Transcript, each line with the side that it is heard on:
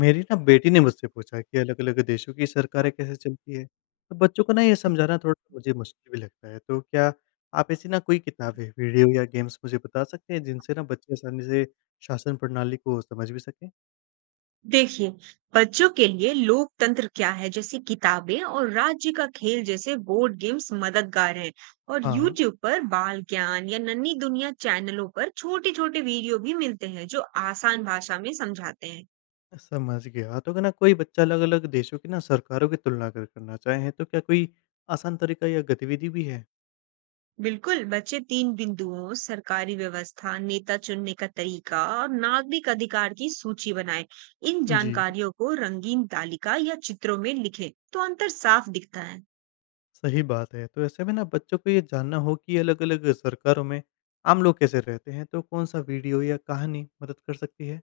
left: मेरी ना बेटी ने मुझसे पूछा कि अलग-अलग देशों की सरकारें कैसे चलती है, तो बच्चों को ना ये समझाना थोड़ा मुझे मुश्किल भी लगता है। तो क्या आप ऐसी ना कोई किताबें, वीडियो या गेम्स मुझे बता सकते हैं जिनसे ना बच्चे आसानी से शासन प्रणाली को समझ भी सकें?
right: देखिए, बच्चों के लिए लोकतंत्र क्या है जैसी किताबें और राज्य का खेल जैसे बोर्ड गेम्स मददगार हैं। और
left: हाँ।
right: YouTube पर बाल ज्ञान या नन्ही दुनिया चैनलों पर छोटे छोटे वीडियो भी मिलते हैं जो आसान भाषा में समझाते हैं।
left: समझ गया, तो अगर ना कोई बच्चा अलग-अलग देशों की ना सरकारों की तुलना अगर करना चाहे तो क्या कोई आसान तरीका या गतिविधि भी है?
right: बिल्कुल, बच्चे 3 बिंदुओं सरकारी व्यवस्था, नेता चुनने का तरीका और नागरिक अधिकार की सूची बनाएं। इन
left: जी।
right: जानकारियों को रंगीन तालिका या चित्रों में लिखें तो अंतर साफ दिखता है।
left: सही बात है। तो ऐसे में ना बच्चों को ये जानना हो कि अलग-अलग सरकारों में आम लोग कैसे रहते हैं, तो कौन-सा वीडियो या कहानी मदद कर सकती है?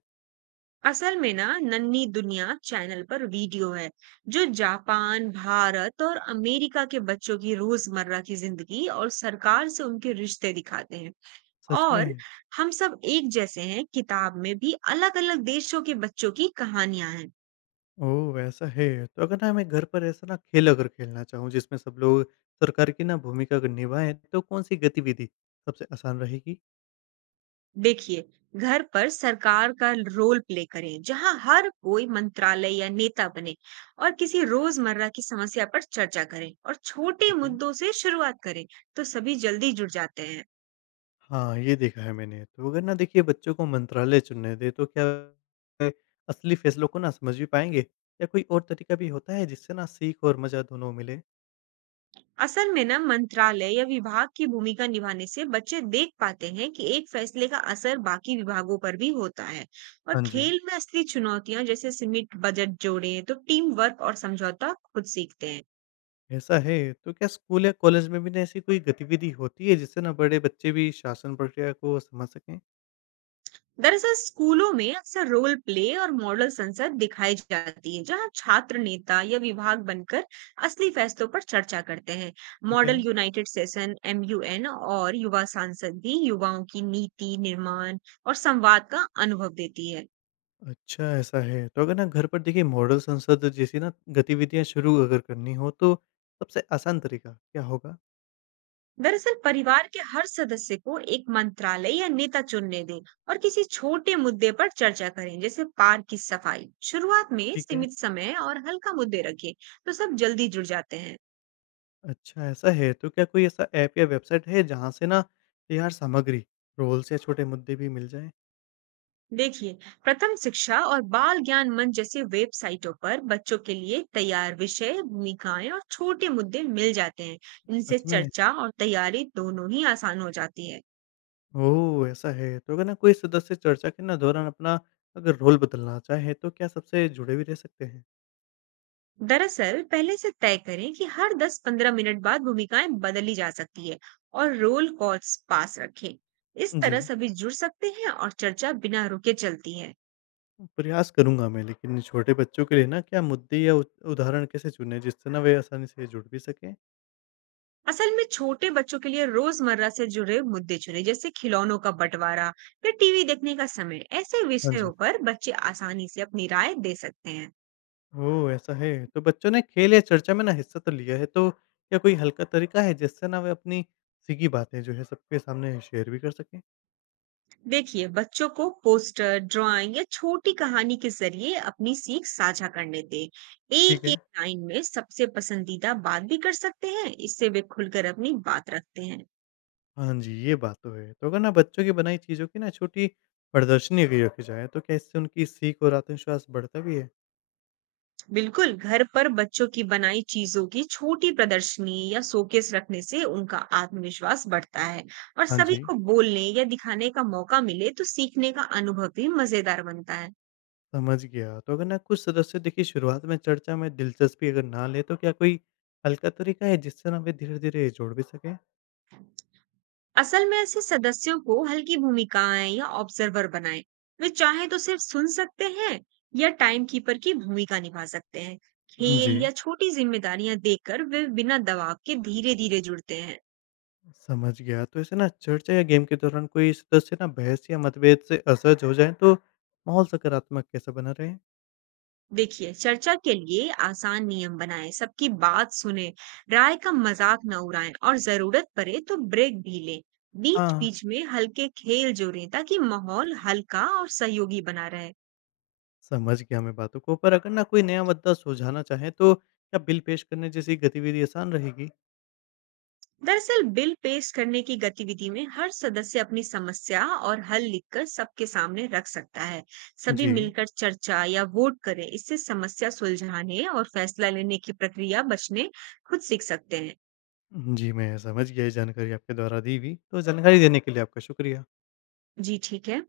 right: असल में ना नन्ही दुनिया चैनल पर वीडियो है जो जापान, भारत और अमेरिका के बच्चों की रोजमर्रा की जिंदगी और सरकार से उनके रिश्ते दिखाते हैं।
left: सच में?
right: और हम सब एक जैसे हैं किताब में भी अलग-अलग देशों के बच्चों की कहानियां हैं।
left: ओह! ऐसा है। तो अगर ना मैं घर पर ऐसा ना खेल अगर खेलना चाहूँ जिसमें सब लोग सरकार की ना भूमिका अगर निभाएँ, तो कौन-सी गतिविधि सबसे आसान रहेगी?
right: देखिए, घर पर सरकार का रोल प्ले करें जहां हर कोई मंत्रालय या नेता बने और किसी रोजमर्रा की समस्या पर चर्चा करें और छोटे
left: ठीक है।
right: मुद्दों से शुरुआत करें। तो सभी जल्दी जुड़ जाते हैं।
left: हाँ, ये देखा है मैंने। तो अगर ना देखिए बच्चों को मंत्रालय चुनने दें तो क्या वे असली फैसलों को ना समझ भी पाएँगे? या कोई और तरीका भी होता है जिससे ना सीख और मज़ा दोनों मिले?
right: असल में ना मंत्रालय या विभाग की भूमिका निभाने से बच्चे देख पाते हैं कि एक फैसले का असर बाकी विभागों पर भी होता है। और
left: हाँ जी।
right: खेल में असली चुनौतियां जैसे सीमित बजट जोड़े तो टीम वर्क और समझौता खुद सीखते हैं।
left: ऐसा है, तो क्या स्कूल या कॉलेज में भी ना ऐसी कोई गतिविधि होती है जिससे ना बड़े बच्चे भी शासन प्रक्रिया को समझ सकें?
right: दरअसल स्कूलों में अक्सर रोल प्ले और मॉडल संसद दिखाई जाती है जहां छात्र नेता या विभाग बनकर असली फैसलों पर चर्चा करते हैं।
left: ठीक
right: मॉडल
left: है।
right: यूनाइटेड सेशन एमयूएन और युवा सांसद भी युवाओं की नीति निर्माण और संवाद का अनुभव देती है।
left: अच्छा ऐसा है, तो अगर ना घर पर देखिए मॉडल संसद जैसी ना गतिविधियाँ शुरू अगर करनी हो तो सबसे आसान तरीका क्या होगा?
right: दरअसल परिवार के हर सदस्य को एक मंत्रालय या नेता चुनने दें और किसी छोटे मुद्दे पर चर्चा करें जैसे पार्क की सफाई। शुरुआत में
left: ठीक है।
right: सीमित समय और हल्का मुद्दे रखें। तो सब जल्दी जुड़ जाते हैं।
left: अच्छा ऐसा है, तो क्या कोई ऐसा ऐप या वेबसाइट है जहाँ से ना तैयार सामग्री, रोल्स या छोटे मुद्दे भी मिल जाएँ?
right: देखिए, प्रथम शिक्षा और बाल ज्ञान मंच जैसे वेबसाइटों पर बच्चों के लिए तैयार विषय, भूमिकाएं और छोटे मुद्दे मिल जाते हैं। इनसे
left: सच में?
right: चर्चा और तैयारी दोनों ही आसान हो जाती है।
left: ओह! ऐसा है, तो अगर ना कोई सदस्य चर्चा के ना दौरान अपना अगर रोल बदलना चाहे तो क्या सबसे जुड़े भी रह सकते हैं?
right: दरअसल पहले से तय करें कि हर 10-15 मिनट बाद भूमिकाएं बदली जा सकती है और रोल कॉल्स पास रखें। इस
left: जी।
right: तरह सभी जुड़ सकते हैं और चर्चा बिना रुके चलती है।
left: प्रयास करूँगा मैं लेकिन छोटे बच्चों के लिए ना क्या मुद्दे या उद उदाहरण कैसे चुनें जिससे ना वे आसानी से जुड़ भी सकें?
right: असल में छोटे बच्चों के लिए रोजमर्रा से जुड़े मुद्दे चुने जैसे खिलौनों का बंटवारा या टीवी देखने का समय। ऐसे
left: हाँ
right: विषयों
left: जी।
right: पर बच्चे आसानी से अपनी राय दे सकते हैं।
left: ओह! ऐसा है। तो बच्चों ने खेल या चर्चा में ना हिस्सा तो लिया है तो क्या कोई हल्का तरीका है जिससे ना वे अपनी सीखी बातें जो है सबके सामने शेयर भी कर सकें?
right: देखिए, बच्चों को पोस्टर ड्राइंग या छोटी कहानी के जरिए अपनी सीख साझा करने दें।
left: ठीक
right: एक एक
left: है।
right: लाइन में सबसे पसंदीदा बात भी कर सकते हैं। इससे वे खुलकर अपनी बात रखते हैं।
left: हाँ जी, ये बात तो है। तो अगर ना बच्चों की बनाई चीज़ों की ना छोटी प्रदर्शनी अगर रखी जाए तो क्या इससे उनकी सीख और आत्मविश्वास बढ़ता भी है?
right: बिल्कुल, घर पर बच्चों की बनाई चीजों की छोटी प्रदर्शनी या शोकेस रखने से उनका आत्मविश्वास बढ़ता है। और
left: हाँ
right: सभी
left: जी।
right: को बोलने या दिखाने का मौका मिले तो सीखने का अनुभव भी मजेदार बनता है।
left: समझ गया। तो अगर ना कुछ सदस्य देखिए शुरुआत में चर्चा में दिलचस्पी अगर ना ले तो क्या कोई हल्का तरीका है जिससे ना वे धीरे-धीरे जोड़ भी सकें?
right: असल में ऐसे सदस्यों को हल्की भूमिकाएं या ऑब्जर्वर बनाएं। वे चाहे तो सिर्फ सुन सकते हैं या टाइम कीपर की भूमिका निभा सकते हैं।
left: जी,
right: खेल या छोटी जिम्मेदारियां देकर वे बिना दबाव के धीरे धीरे जुड़ते हैं।
left: समझ गया। तो ऐसे ना चर्चा या गेम के दौरान कोई सदस्य ना बहस या मतभेद से असहज हो जाएँ तो माहौल सकारात्मक कैसे बना रहे?
right: देखिए, चर्चा के लिए आसान नियम बनाएं, सबकी बात सुने, राय का मजाक न उड़ाएं और जरूरत पड़े तो ब्रेक भी लें। बीच
left: हाँ।
right: बीच में हल्के खेल जोड़ें ताकि माहौल हल्का और सहयोगी बना रहे।
left: समझ गया मैं बातों को। पर अगर ना कोई नया मुद्दा सुलझाना चाहे तो क्या बिल पेश करने जैसी गतिविधि आसान रहेगी?
right: दरअसल बिल पेश करने की गतिविधि में हर सदस्य अपनी समस्या और हल लिखकर सबके सामने रख सकता है। सभी
left: जी।
right: मिलकर चर्चा या वोट करें इससे समस्या सुलझाने और फैसला लेने की प्रक्रिया बचने खुद सीख सकते हैं।
left: जी, मैं समझ गया ये जानकारी आपके द्वारा दी हुई। तो जानकारी देने के लिए आपका शुक्रिया।
right: जी ठीक है।